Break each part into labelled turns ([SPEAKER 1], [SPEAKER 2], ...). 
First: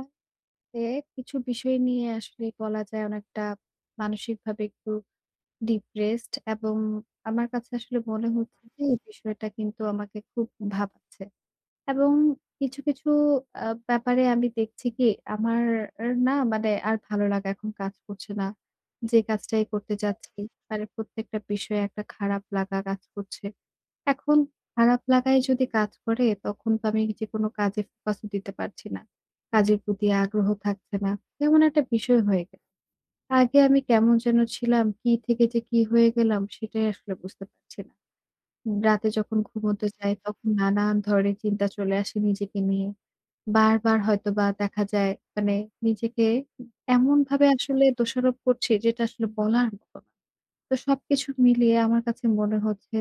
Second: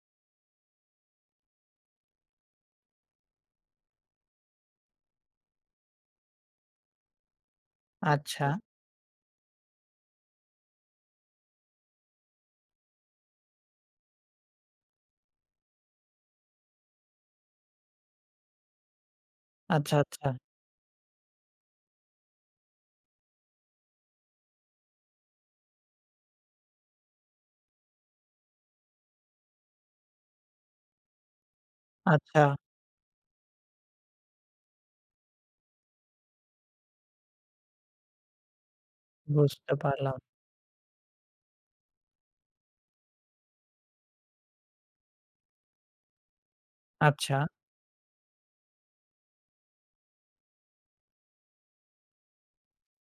[SPEAKER 1] আসলে কিছু বিষয় নিয়ে আসলে বলা যায় অনেকটা মানসিকভাবে একটু ডিপ্রেসড। এবং আমার কাছে আসলে মনে
[SPEAKER 2] আচ্ছা,
[SPEAKER 1] হচ্ছে যে এই বিষয়টা কিন্তু আমাকে খুব ভাবাচ্ছে। এবং কিছু কিছু ব্যাপারে আমি দেখছি কি আমার না মানে আর ভালো লাগা এখন কাজ করছে না যে কাজটাই করতে
[SPEAKER 2] আচ্ছা, আচ্ছা,
[SPEAKER 1] যাচ্ছি। মানে প্রত্যেকটা বিষয়ে একটা খারাপ লাগা কাজ করছে এখন। খারাপ লাগাই যদি কাজ করে তখন তো আমি যেকোনো কাজে ফোকাসও দিতে পারছি না। কাজের প্রতি আগ্রহ থাকছে না। কেমন একটা বিষয়
[SPEAKER 2] আচ্ছা,
[SPEAKER 1] হয়ে গেল। আগে আমি কেমন যেন ছিলাম, কি থেকে যে কি হয়ে গেলাম সেটাই আসলে বুঝতে পারছি না। রাতে যখন
[SPEAKER 2] বুঝতে
[SPEAKER 1] ঘুমোতে যাই
[SPEAKER 2] পারলাম।
[SPEAKER 1] তখন নানান ধরনের চিন্তা চলে আসে নিজেকে নিয়ে। বারবার হয়তোবা দেখা যায় মানে নিজেকে
[SPEAKER 2] আচ্ছা,
[SPEAKER 1] এমনভাবে আসলে দোষারোপ করছি যেটা আসলে বলার মতো না। তো সবকিছু মিলিয়ে আমার কাছে মনে হচ্ছে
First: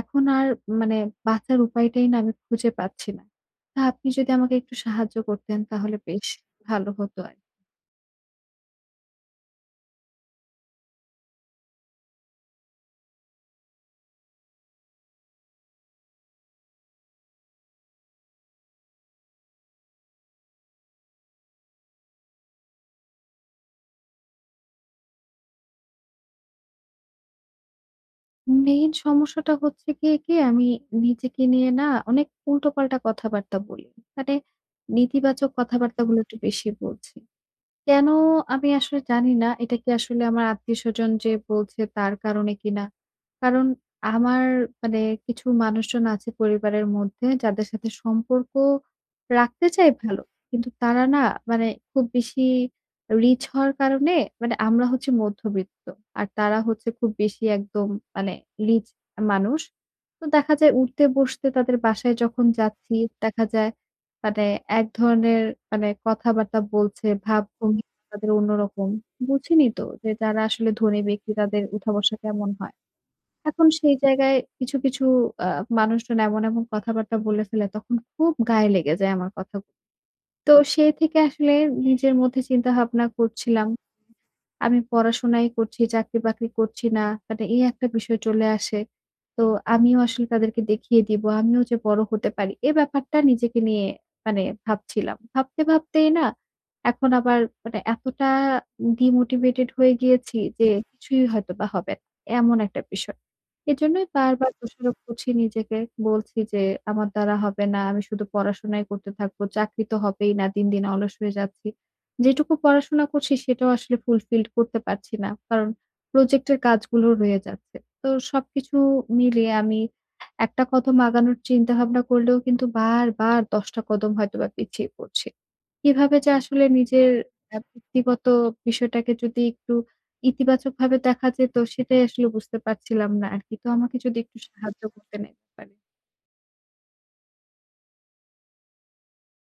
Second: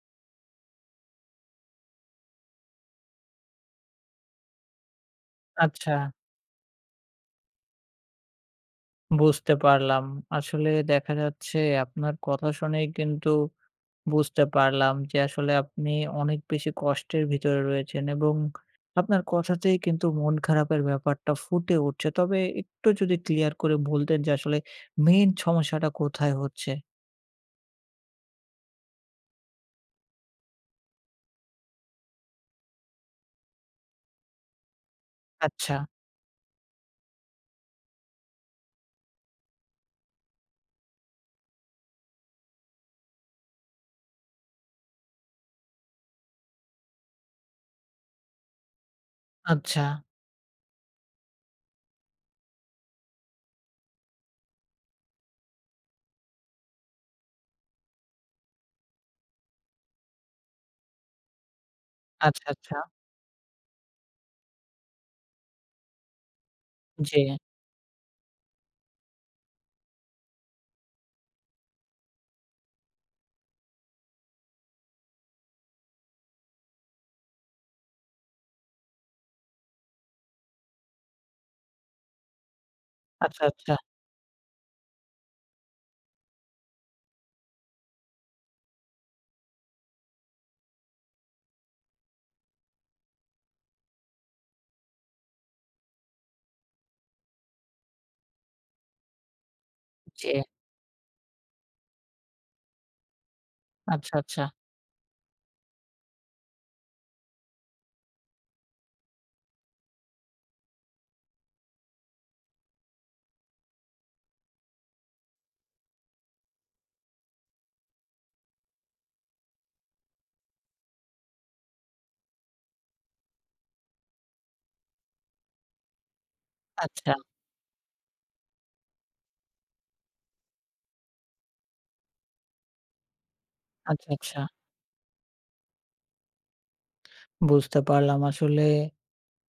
[SPEAKER 1] এখন আর মানে বাঁচার উপায়টাই না আমি খুঁজে পাচ্ছি না। তা আপনি যদি আমাকে একটু সাহায্য করতেন
[SPEAKER 2] আচ্ছা,
[SPEAKER 1] তাহলে বেশ ভালো হতো আর।
[SPEAKER 2] বুঝতে পারলাম। আসলে দেখা যাচ্ছে আপনার কথা শুনেই কিন্তু বুঝতে পারলাম যে আসলে আপনি অনেক বেশি কষ্টের ভিতরে রয়েছেন এবং আপনার কথাতেই কিন্তু মন খারাপের ব্যাপারটা ফুটে উঠছে। তবে একটু যদি ক্লিয়ার করে বলতেন যে আসলে মেইন সমস্যাটা কোথায় হচ্ছে?
[SPEAKER 1] মেইন সমস্যাটা হচ্ছে গিয়ে কি আমি নিজেকে নিয়ে না অনেক উল্টোপাল্টা কথাবার্তা বলি। মানে নেতিবাচক
[SPEAKER 2] আচ্ছা,
[SPEAKER 1] কথাবার্তাগুলো একটু বেশি বলছি। কেন আমি আসলে জানি না এটা কি আসলে আমার আত্মীয়স্বজন যে বলছে তার কারণে কিনা। কারণ আমার মানে কিছু মানুষজন আছে পরিবারের মধ্যে যাদের সাথে সম্পর্ক রাখতে
[SPEAKER 2] আচ্ছা,
[SPEAKER 1] চাই ভালো। কিন্তু তারা না মানে খুব বেশি রিচ হওয়ার কারণে মানে আমরা হচ্ছি মধ্যবিত্ত। আর তারা হচ্ছে খুব বেশি একদম মানে রিচ মানুষ। তো দেখা যায় উঠতে বসতে তাদের বাসায়
[SPEAKER 2] আচ্ছা,
[SPEAKER 1] যখন
[SPEAKER 2] আচ্ছা।
[SPEAKER 1] যাচ্ছি দেখা যায় মানে এক ধরনের মানে কথাবার্তা বলছে,
[SPEAKER 2] জি,
[SPEAKER 1] ভাবভঙ্গি তাদের অন্যরকম। বুঝিনি তো যে যারা আসলে ধনী ব্যক্তি তাদের উঠা-বসা কেমন হয়। এখন সেই জায়গায় কিছু, কিছু আ মানুষজন এমন, এমন কথাবার্তা বলে ফেলে তখন খুব গায়ে লেগে যায় আমার কথাগুলো। তো সেই থেকে আসলে নিজের মধ্যে চিন্তাভাবনা
[SPEAKER 2] আচ্ছা,
[SPEAKER 1] করছিলাম।
[SPEAKER 2] আচ্ছা,
[SPEAKER 1] আমি পড়াশোনাই করছি, চাকরি-বাকরি করছি না। মানে এই একটা বিষয় চলে আসে। তো আমিও আসলে তাদেরকে দেখিয়ে দিব। আমিও যে বড় হতে পারি। এ ব্যাপারটা নিজেকে নিয়ে মানে ভাবছিলাম। ভাবতে, ভাবতেই না এখন আবার মানে এতটা ডিমোটিভেটেড হয়ে
[SPEAKER 2] জি,
[SPEAKER 1] গিয়েছি যে কিছুই হয়তোবা হবে না। এমন একটা বিষয়। এজন্যই
[SPEAKER 2] আচ্ছা, আচ্ছা,
[SPEAKER 1] বারবার দোষারোপ করছি নিজেকে। বলছি যে, "আমার দ্বারা হবে না। আমি শুধু পড়াশোনাই করতে থাকবো। চাকরি তো হবেই না। দিন, দিন অলস হয়ে যাচ্ছি।" যেটুকু পড়াশোনা করছি সেটাও আসলে ফুলফিল করতে পারছি না। কারণ প্রজেক্টের কাজগুলো রয়ে যাচ্ছে। তো সবকিছু মিলিয়ে আমি একটা কদম আগানোর চিন্তাভাবনা করলেও কিন্তু বারবার ১০ টা কদম হয়তোবা পিছিয়ে পড়ছি। কিভাবে যে আসলে নিজের
[SPEAKER 2] আচ্ছা,
[SPEAKER 1] ব্যক্তিগত বিষয়টাকে যদি একটু ইতিবাচকভাবে দেখা যেত সেটাই আসলে বুঝতে পারছিলাম না আরকি। তো আমাকে
[SPEAKER 2] আচ্ছা,
[SPEAKER 1] যদি একটু
[SPEAKER 2] আচ্ছা।
[SPEAKER 1] সাহায্য করতেন এ ব্যাপারে।
[SPEAKER 2] বুঝতে পারলাম। আসলে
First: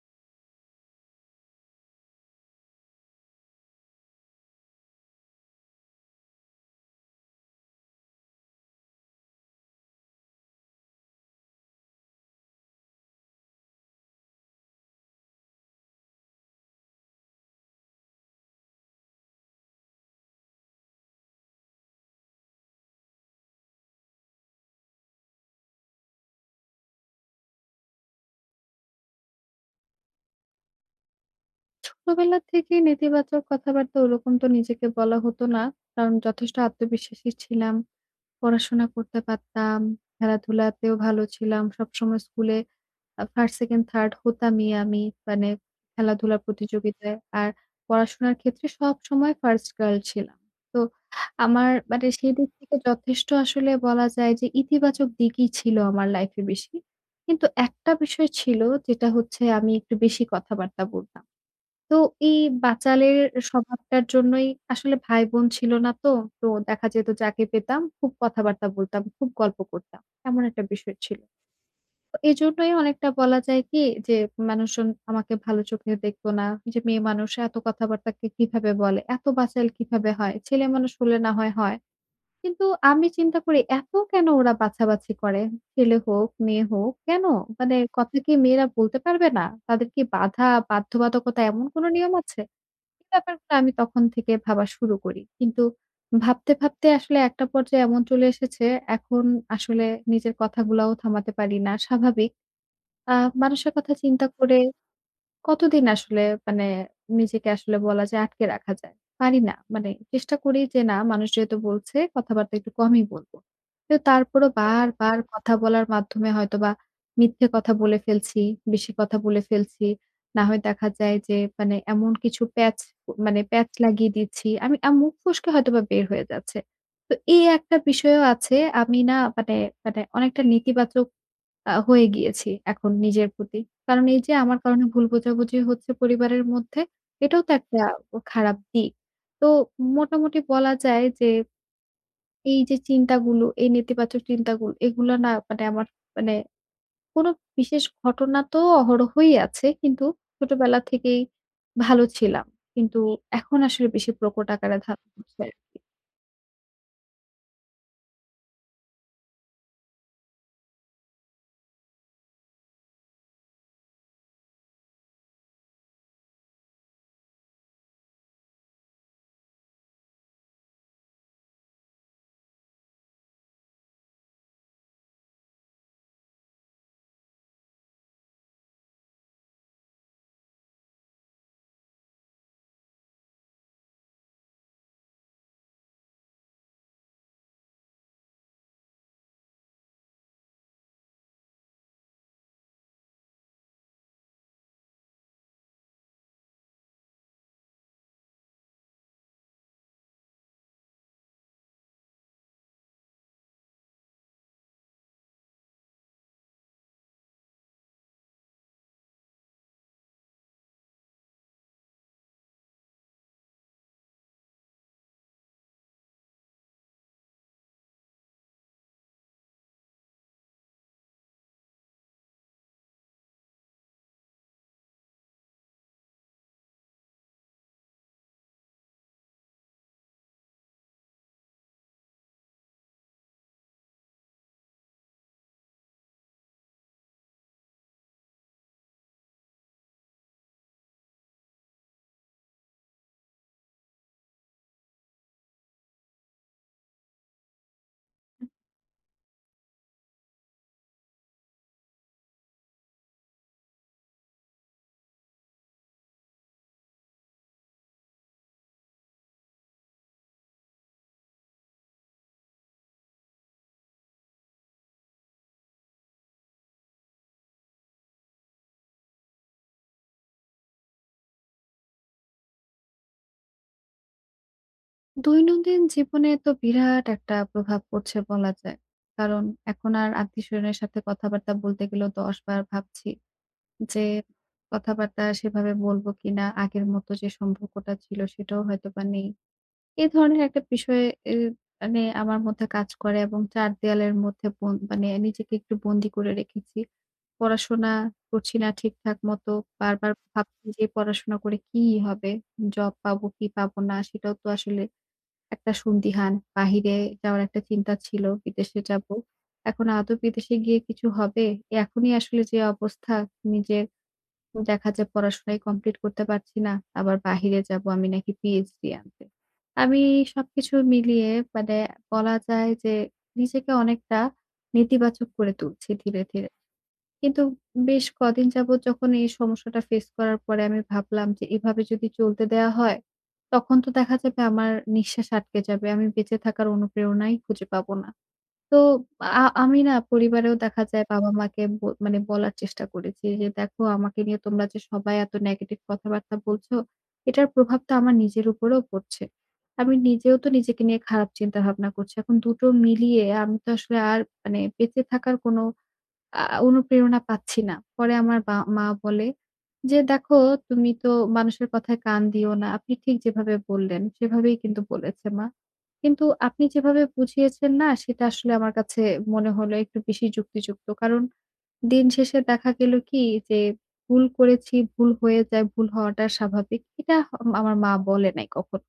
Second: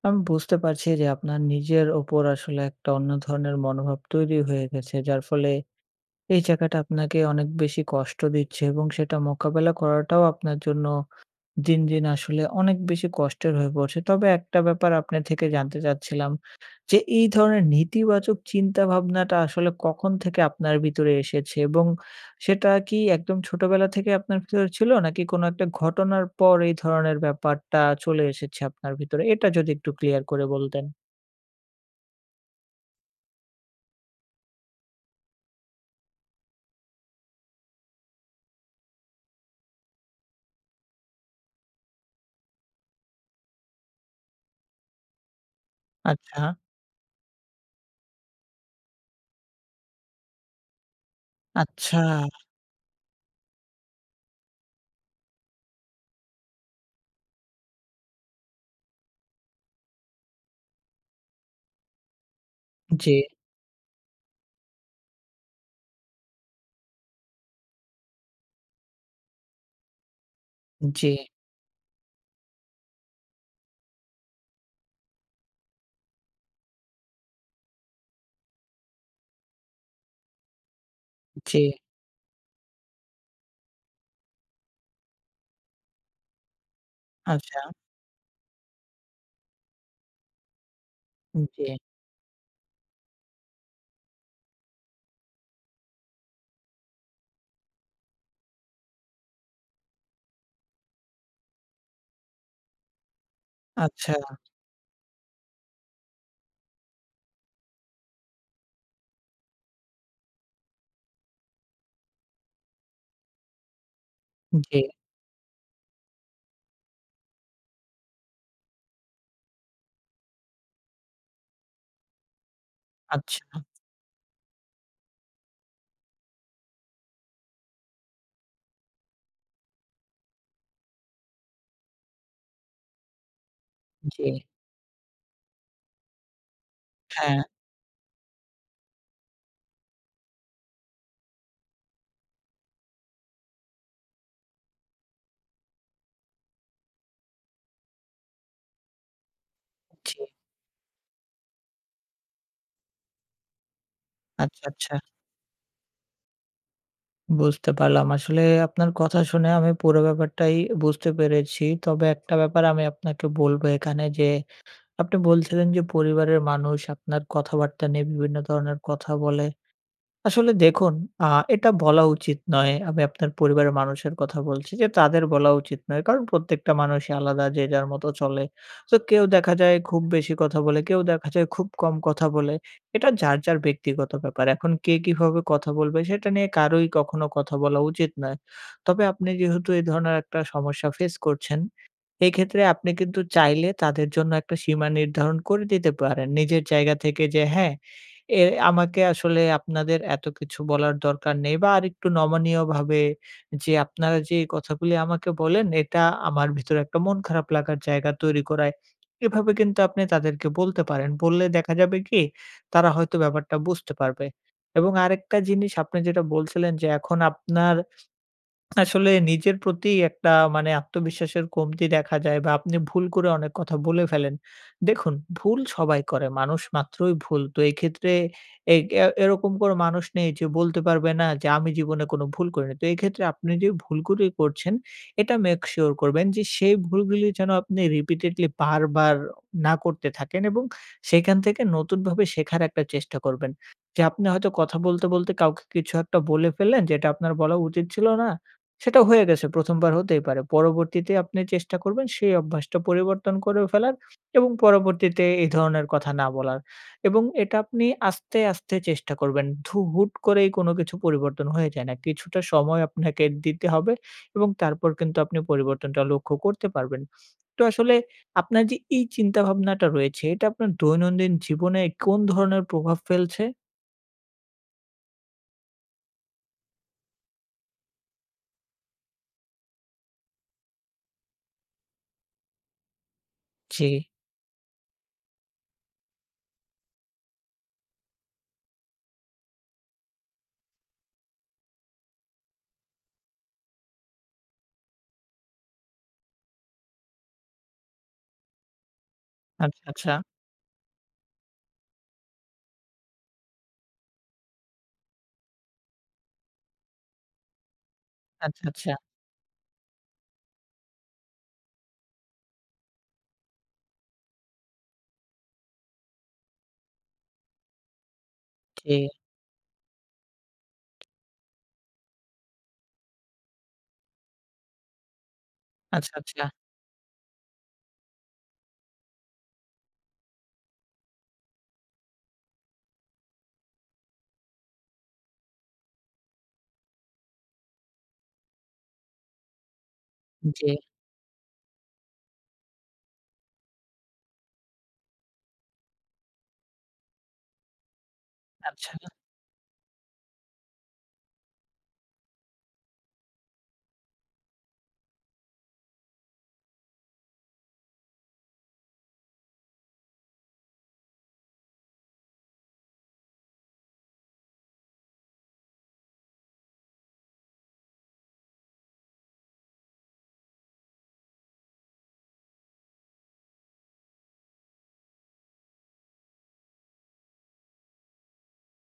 [SPEAKER 2] আমি বুঝতে পারছি যে আপনার নিজের ওপর আসলে একটা অন্য ধরনের মনোভাব তৈরি হয়ে গেছে। যার ফলে এই জায়গাটা আপনাকে অনেক বেশি কষ্ট দিচ্ছে এবং সেটা মোকাবেলা করাটাও আপনার জন্য দিন, দিন আসলে অনেক বেশি কষ্টের হয়ে পড়ছে। তবে একটা ব্যাপার আপনার থেকে জানতে চাচ্ছিলাম যে, এই ধরনের নেতিবাচক চিন্তাভাবনাটা আসলে কখন থেকে আপনার ভিতরে এসেছে? এবং সেটা কি একদম ছোটবেলা থেকে আপনার ভিতরে ছিল? নাকি কোনো একটা ঘটনার পর এই ধরনের ব্যাপারটা চলে এসেছে আপনার ভিতরে? এটা যদি একটু ক্লিয়ার করে বলতেন।
[SPEAKER 1] ছোটবেলা থেকেই নেতিবাচক কথাবার্তা ওরকম তো নিজেকে বলা হতো না। কারণ যথেষ্ট আত্মবিশ্বাসী ছিলাম। পড়াশোনা করতে পারতাম, খেলাধুলাতেও ভালো ছিলাম। সবসময় স্কুলে ফার্স্ট, সেকেন্ড, থার্ড হতামই আমি। মানে খেলাধুলা
[SPEAKER 2] আচ্ছা,
[SPEAKER 1] প্রতিযোগিতায়। আর পড়াশোনার ক্ষেত্রে সবসময় ফার্স্ট গার্ল ছিলাম। তো আমার
[SPEAKER 2] আচ্ছা।
[SPEAKER 1] মানে সেই দিক থেকে যথেষ্ট আসলে বলা যায় যে ইতিবাচক দিকই ছিল আমার লাইফে বেশি। কিন্তু একটা বিষয় ছিল যেটা হচ্ছে আমি একটু বেশি কথাবার্তা বলতাম। তো এই
[SPEAKER 2] জি,
[SPEAKER 1] বাচালের স্বভাবটার জন্যই আসলে ভাই-বোন ছিল না তো। তো দেখা যেত যাকে পেতাম খুব কথাবার্তা বলতাম, খুব গল্প করতাম। এমন একটা বিষয়
[SPEAKER 2] জি,
[SPEAKER 1] ছিল। এজন্যই অনেকটা বলা যায় কি যে মানুষজন আমাকে ভালো চোখে দেখতো না। যে মেয়ে মানুষ এত কথাবার্তাকে কিভাবে বলে? এত বাচাল কিভাবে হয়? ছেলে মানুষ হলে না হয়,
[SPEAKER 2] জি।
[SPEAKER 1] হয়। কিন্তু আমি চিন্তা করি এত কেন ওরা বাছাবাছি করে? ছেলে হোক, মেয়ে হোক কেন?
[SPEAKER 2] আচ্ছা,
[SPEAKER 1] মানে কথা কি মেয়েরা বলতে পারবে না? তাদের কি বাধা, বাধ্যবাধকতা এমন
[SPEAKER 2] জি,
[SPEAKER 1] কোনো নিয়ম আছে? এই ব্যাপারগুলো আমি তখন থেকে ভাবা শুরু করি। কিন্তু ভাবতে, ভাবতে আসলে একটা পর্যায়ে এমন চলে এসেছে এখন আসলে নিজের কথাগুলাও থামাতে পারি না। স্বাভাবিক। আ মানুষের কথা
[SPEAKER 2] আচ্ছা,
[SPEAKER 1] চিন্তা করে কতদিন আসলে মানে নিজেকে আসলে বলা যায় আটকে রাখা যায়? পারি না। মানে চেষ্টা করি যে না মানুষ যেহেতু বলছে কথাবার্তা একটু কমই বলব। তো তারপরও
[SPEAKER 2] জি,
[SPEAKER 1] বারবার কথা বলার মাধ্যমে হয়তোবা মিথ্যে কথা বলে ফেলছি, বেশি কথা বলে ফেলছি। না হয় দেখা যায় যে মানে এমন কিছু প্যাচ
[SPEAKER 2] আচ্ছা,
[SPEAKER 1] প্যাচ লাগিয়ে দিচ্ছি। আমি মুখ ফসকে হয়তোবা বের হয়ে যাচ্ছে। তো এই একটা বিষয়ও আছে। আমি না মানে মানে অনেকটা নেতিবাচক হয়ে গিয়েছি এখন নিজের প্রতি। কারণ এই
[SPEAKER 2] জি।
[SPEAKER 1] যে আমার কারণে ভুল বোঝাবুঝি হচ্ছে পরিবারের মধ্যে,
[SPEAKER 2] হ্যাঁ,
[SPEAKER 1] এটাও তো একটা খারাপ দিক। তো মোটামুটি বলা যায় যে এই যে চিন্তাগুলো, এই নেতিবাচক চিন্তাগুলো এগুলো না মানে আমার মানে কোনো বিশেষ ঘটনা তো অহরহই আছে। কিন্তু
[SPEAKER 2] জি।
[SPEAKER 1] ছোটবেলা থেকেই ভালো ছিলাম। কিন্তু এখন আসলে বেশি প্রকট
[SPEAKER 2] আচ্ছা,
[SPEAKER 1] আকারে
[SPEAKER 2] আচ্ছা।
[SPEAKER 1] ধারণ করছে আরকি।
[SPEAKER 2] বুঝতে পারলাম। আসলে আপনার কথা শুনে আমি পুরো ব্যাপারটাই বুঝতে পেরেছি। তবে একটা ব্যাপার আমি আপনাকে বলব এখানে যে, আপনি বলছিলেন যে, পরিবারের মানুষ আপনার কথাবার্তা নিয়ে বিভিন্ন ধরনের কথা বলে। আসলে দেখুন, আ এটা বলা উচিত নয়। আমি আপনার পরিবারের মানুষের কথা বলছি যে, তাদের বলা উচিত নয়। কারণ প্রত্যেকটা মানুষই আলাদা, যে যার মতো চলে। তো কেউ দেখা যায় খুব বেশি কথা বলে, কেউ দেখা যায় খুব কম কথা বলে। এটা যার, যার ব্যক্তিগত ব্যাপার। এখন কে কিভাবে কথা বলবে সেটা নিয়ে কারোই কখনো কথা বলা উচিত নয়। তবে আপনি যেহেতু এই ধরনের একটা সমস্যা ফেস করছেন, এক্ষেত্রে আপনি কিন্তু চাইলে তাদের জন্য একটা সীমা নির্ধারণ করে দিতে পারেন। নিজের জায়গা থেকে যে হ্যাঁ, এ আমাকে আসলে আপনাদের এত কিছু বলার দরকার নেই বা আরেকটু নমনীয়ভাবে যে আপনারা যে এই কথাগুলি আমাকে বলেন, এটা আমার ভিতরে একটা মন খারাপ লাগার জায়গা তৈরি করায়। এভাবে কিন্তু আপনি তাদেরকে বলতে পারেন। বললে দেখা যাবে কি তারা হয়তো ব্যাপারটা বুঝতে পারবে। এবং আরেকটা জিনিস আপনি যেটা বলছিলেন যে এখন আপনার আসলে নিজের প্রতি একটা মানে আত্মবিশ্বাসের কমতি দেখা যায় বা আপনি ভুল করে অনেক কথা বলে ফেলেন। দেখুন, ভুল সবাই করে। মানুষ মাত্রই ভুল। তো এক্ষেত্রে এ এ এরকম কোনো মানুষ নেই যে বলতে পারবে না যে আমি জীবনে কোনো ভুল করিনি। তো এক্ষেত্রে আপনি যে ভুলগুলি করছেন এটা মেক সিউর করবেন যে সেই ভুলগুলি যেন আপনি রিপিটেডলি বারবার না করতে থাকেন এবং সেখান থেকে নতুনভাবে শেখার একটা চেষ্টা করবেন। যে আপনি হয়তো কথা বলতে, বলতে কাউকে কিছু একটা বলে ফেললেন যেটা আপনার বলা উচিত ছিল না। সেটা হয়ে গেছে, ১ম বার হতেই পারে। পরবর্তীতে আপনি চেষ্টা করবেন সেই অভ্যাসটা পরিবর্তন করে ফেলার এবং পরবর্তীতে এই ধরনের কথা না বলার। এবং এটা আপনি আস্তে, আস্তে চেষ্টা করবেন। হুট করেই কোনো কিছু পরিবর্তন হয়ে যায় না। কিছুটা সময় আপনাকে দিতে হবে এবং তারপর কিন্তু আপনি পরিবর্তনটা লক্ষ্য করতে পারবেন। তো আসলে আপনার যে এই চিন্তাভাবনাটা রয়েছে এটা আপনার দৈনন্দিন জীবনে কোন ধরনের প্রভাব ফেলছে?
[SPEAKER 1] দৈনন্দিন জীবনে তো বিরাট একটা প্রভাব পড়ছে বলা যায়। কারণ এখন আর আত্মীয়স্বজনের সাথে কথাবার্তা বলতে গেলেও ১০ বার ভাবছি
[SPEAKER 2] জি।
[SPEAKER 1] যে কথাবার্তা সেভাবে বলব কিনা? আগের মতো যে সম্পর্কটা ছিল সেটাও হয়তোবা নেই। এ ধরনের একটা বিষয় এ মানে আমার মধ্যে কাজ করে এবং ৪ দেয়ালের মধ্যে মানে নিজেকে একটু বন্দি করে রেখেছি। পড়াশোনা করছি না ঠিকঠাক মতো।
[SPEAKER 2] আচ্ছা, আচ্ছা।
[SPEAKER 1] বারবার ভাবছি যে পড়াশোনা করে কি হবে? জব পাবো কি পাবো না? সেটাও তো আসলে একটা সন্দিহান, বাহিরে যাওয়ার একটা চিন্তা ছিল,
[SPEAKER 2] আচ্ছা,
[SPEAKER 1] বিদেশে
[SPEAKER 2] আচ্ছা।
[SPEAKER 1] যাবো। এখন আদৌ বিদেশে গিয়ে কিছু হবে? এখনই আসলে যে অবস্থা নিজের দেখা যায় পড়াশোনাই কমপ্লিট করতে পারছি না। আবার বাহিরে যাবো আমি নাকি পিএইচডি
[SPEAKER 2] জি।
[SPEAKER 1] আনতে। আমি সবকিছু মিলিয়ে মানে বলা যায় যে নিজেকে অনেকটা নেতিবাচক করে তুলছি
[SPEAKER 2] আচ্ছা,
[SPEAKER 1] ধীরে,
[SPEAKER 2] আচ্ছা।
[SPEAKER 1] ধীরে। কিন্তু বেশ কদিন যাবত যখন এই সমস্যাটা ফেস করার পরে আমি ভাবলাম যে এভাবে যদি চলতে দেয়া হয়, তখন তো দেখা যাবে আমার নিঃশ্বাস আটকে যাবে। আমি বেঁচে থাকার অনুপ্রেরণাই খুঁজে পাবো না। তো আমি না পরিবারেও
[SPEAKER 2] জি।
[SPEAKER 1] দেখা যায় বাবা-মাকে মানে বলার চেষ্টা করেছি যে, "দেখো আমাকে নিয়ে তোমরা যে সবাই এত নেগেটিভ কথাবার্তা বলছো, এটার প্রভাব তো আমার নিজের উপরেও
[SPEAKER 2] আচ্ছা।
[SPEAKER 1] পড়ছে। আমি নিজেও তো নিজেকে নিয়ে খারাপ চিন্তা ভাবনা করছি। এখন দুটো মিলিয়ে আমি তো আসলে আর মানে বেঁচে থাকার কোনো আ অনুপ্রেরণা পাচ্ছি না।" পরে আমার বা মা বলে যে, "দেখো তুমি তো মানুষের কথায় কান দিও না।" আপনি ঠিক যেভাবে বললেন সেভাবেই কিন্তু বলেছে মা। কিন্তু আপনি যেভাবে বুঝিয়েছেন না সেটা আসলে আমার কাছে মনে হলো একটু বেশি যুক্তিযুক্ত। কারণ দিন শেষে দেখা গেল কি যে, ভুল করেছি, ভুল হয়ে যায়, ভুল হওয়াটা স্বাভাবিক। এটা আমার মা বলে নাই কখনো।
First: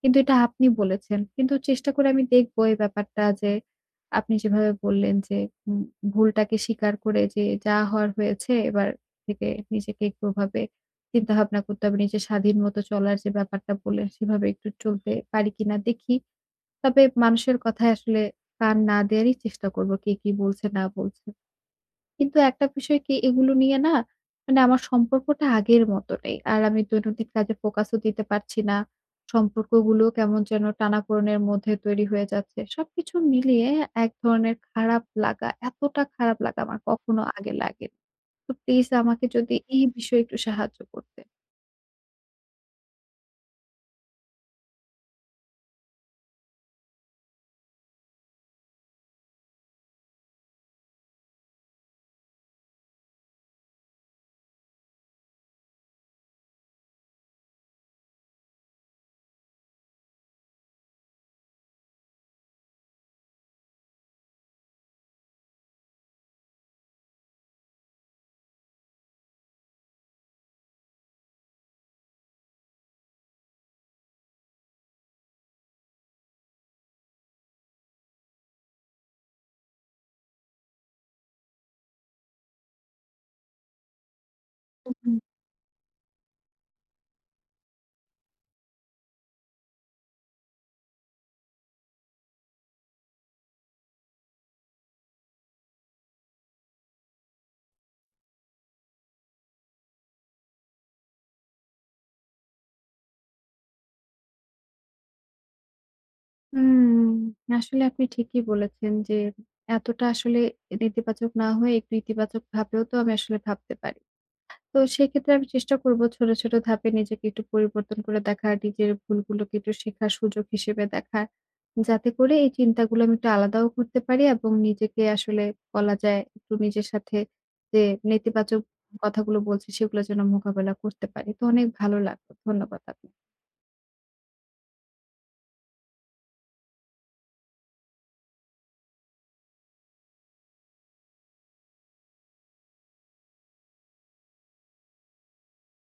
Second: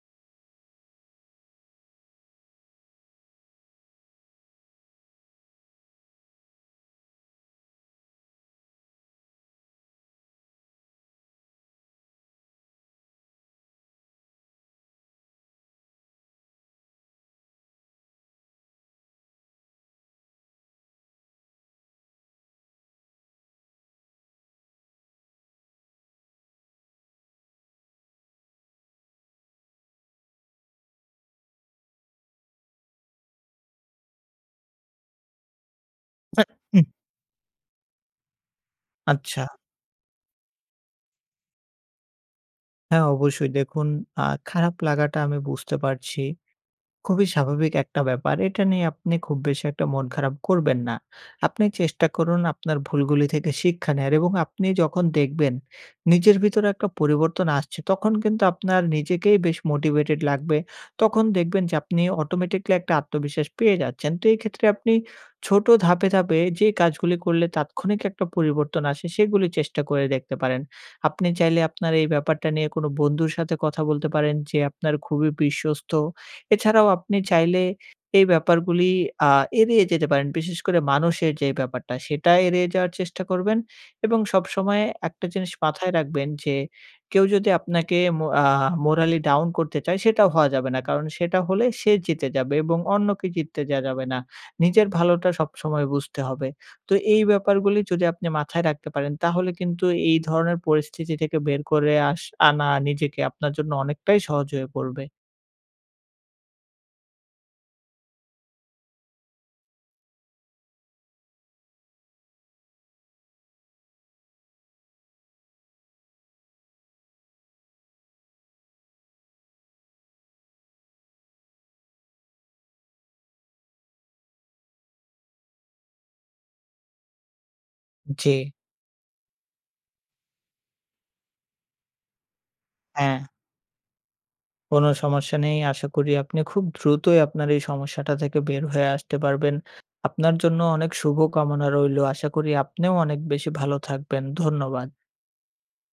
[SPEAKER 1] কিন্তু এটা আপনি বলেছেন। কিন্তু চেষ্টা করে আমি দেখব এই ব্যাপারটা যে, আপনি যেভাবে বললেন যে, উম ভুলটাকে স্বীকার করে যে, যা হওয়ার হয়েছে এবার থেকে নিজেকে একটু ওভাবে চিন্তাভাবনা করতে হবে। নিজের স্বাধীন মতো চলার যে ব্যাপারটা বললেন, সেভাবে একটু চলতে পারি কিনা দেখি। তবে মানুষের কথায় আসলে কান না দেওয়ারই চেষ্টা করব। কে কি বলছে না বলছে। কিন্তু একটা বিষয় কি এগুলো নিয়ে না মানে আমার সম্পর্কটা আগের মতো নেই। আর আমি দৈনন্দিন কাজে ফোকাসও দিতে পারছি না। সম্পর্কগুলো কেমন যেন টানাপোড়েনের মধ্যে তৈরি হয়ে যাচ্ছে। সবকিছু মিলিয়ে এক ধরনের খারাপ লাগা, এতটা খারাপ
[SPEAKER 2] আ
[SPEAKER 1] লাগা আমার
[SPEAKER 2] উম
[SPEAKER 1] কখনো আগে লাগেনি। তো প্লিজ আমাকে
[SPEAKER 2] আচ্ছা।
[SPEAKER 1] যদি এই বিষয়ে একটু সাহায্য করতেন।
[SPEAKER 2] হ্যাঁ, অবশ্যই। দেখুন, আ খারাপ লাগাটা আমি বুঝতে পারছি। খুবই স্বাভাবিক একটা ব্যাপার। এটা নিয়ে আপনি খুব বেশি একটা মন খারাপ করবেন না। আপনি চেষ্টা করুন আপনার ভুলগুলি থেকে শিক্ষা নেয়ার এবং আপনি যখন দেখবেন নিজের ভিতরে একটা পরিবর্তন আসছে, তখন কিন্তু আপনার নিজেকেই বেশ মোটিভেটেড লাগবে। তখন দেখবেন যে আপনি অটোমেটিক্যালি একটা আত্মবিশ্বাস পেয়ে যাচ্ছেন। তো এই ক্ষেত্রে আপনি ছোট ধাপে, ধাপে যে কাজগুলি করলে তাৎক্ষণিক একটা পরিবর্তন আসে, সেগুলি চেষ্টা করে দেখতে পারেন। আপনি চাইলে আপনার এই ব্যাপারটা নিয়ে কোনো বন্ধুর সাথে কথা বলতে পারেন যে আপনার খুবই বিশ্বস্ত। এছাড়াও আপনি চাইলে এই ব্যাপারগুলি আ এড়িয়ে যেতে পারেন। বিশেষ করে মানুষের যে ব্যাপারটা সেটা এড়িয়ে যাওয়ার চেষ্টা করবেন এবং সবসময়
[SPEAKER 1] হুম, হুম।
[SPEAKER 2] একটা জিনিস মাথায় রাখবেন যে কেউ যদি আপনাকে মো আ মোরালি ডাউন করতে চায় সেটাও হওয়া যাবে না। কারণ সেটা হলে সে জিতে যাবে এবং অন্যকে জিততে দেয়া যাবে না। নিজের ভালোটা সবসময় বুঝতে হবে। তো এই ব্যাপারগুলি যদি আপনি মাথায় রাখতে পারেন তাহলে কিন্তু এই ধরনের পরিস্থিতি থেকে বের করে আনা নিজেকে আপনার জন্য অনেকটাই সহজ হয়ে পড়বে।
[SPEAKER 1] হুম, আসলে আপনি ঠিকই বলেছেন যে এতটা আসলে নেতিবাচক না হয়ে একটু ইতিবাচক ভাবেও তো আমি আসলে ভাবতে পারি। তো সেক্ষেত্রে আমি চেষ্টা করব ছোট, ছোট ধাপে নিজেকে একটু পরিবর্তন করে দেখা, নিজের ভুলগুলোকে একটু শেখার সুযোগ হিসেবে দেখা। যাতে করে এই চিন্তাগুলো আমি একটু আলাদাও করতে পারি এবং নিজেকে আসলে বলা যায় একটু নিজের সাথে যে
[SPEAKER 2] জি,
[SPEAKER 1] নেতিবাচক কথাগুলো বলছি সেগুলো যেন মোকাবেলা করতে পারি। তো অনেক ভালো লাগলো। ধন্যবাদ
[SPEAKER 2] হ্যাঁ।
[SPEAKER 1] আপনাকে।
[SPEAKER 2] কোনো সমস্যা নেই। আশা করি আপনি খুব দ্রুতই আপনার এই সমস্যাটা থেকে বের হয়ে আসতে পারবেন। আপনার জন্য অনেক শুভ কামনা রইলো। আশা করি আপনিও অনেক বেশি ভালো থাকবেন। ধন্যবাদ।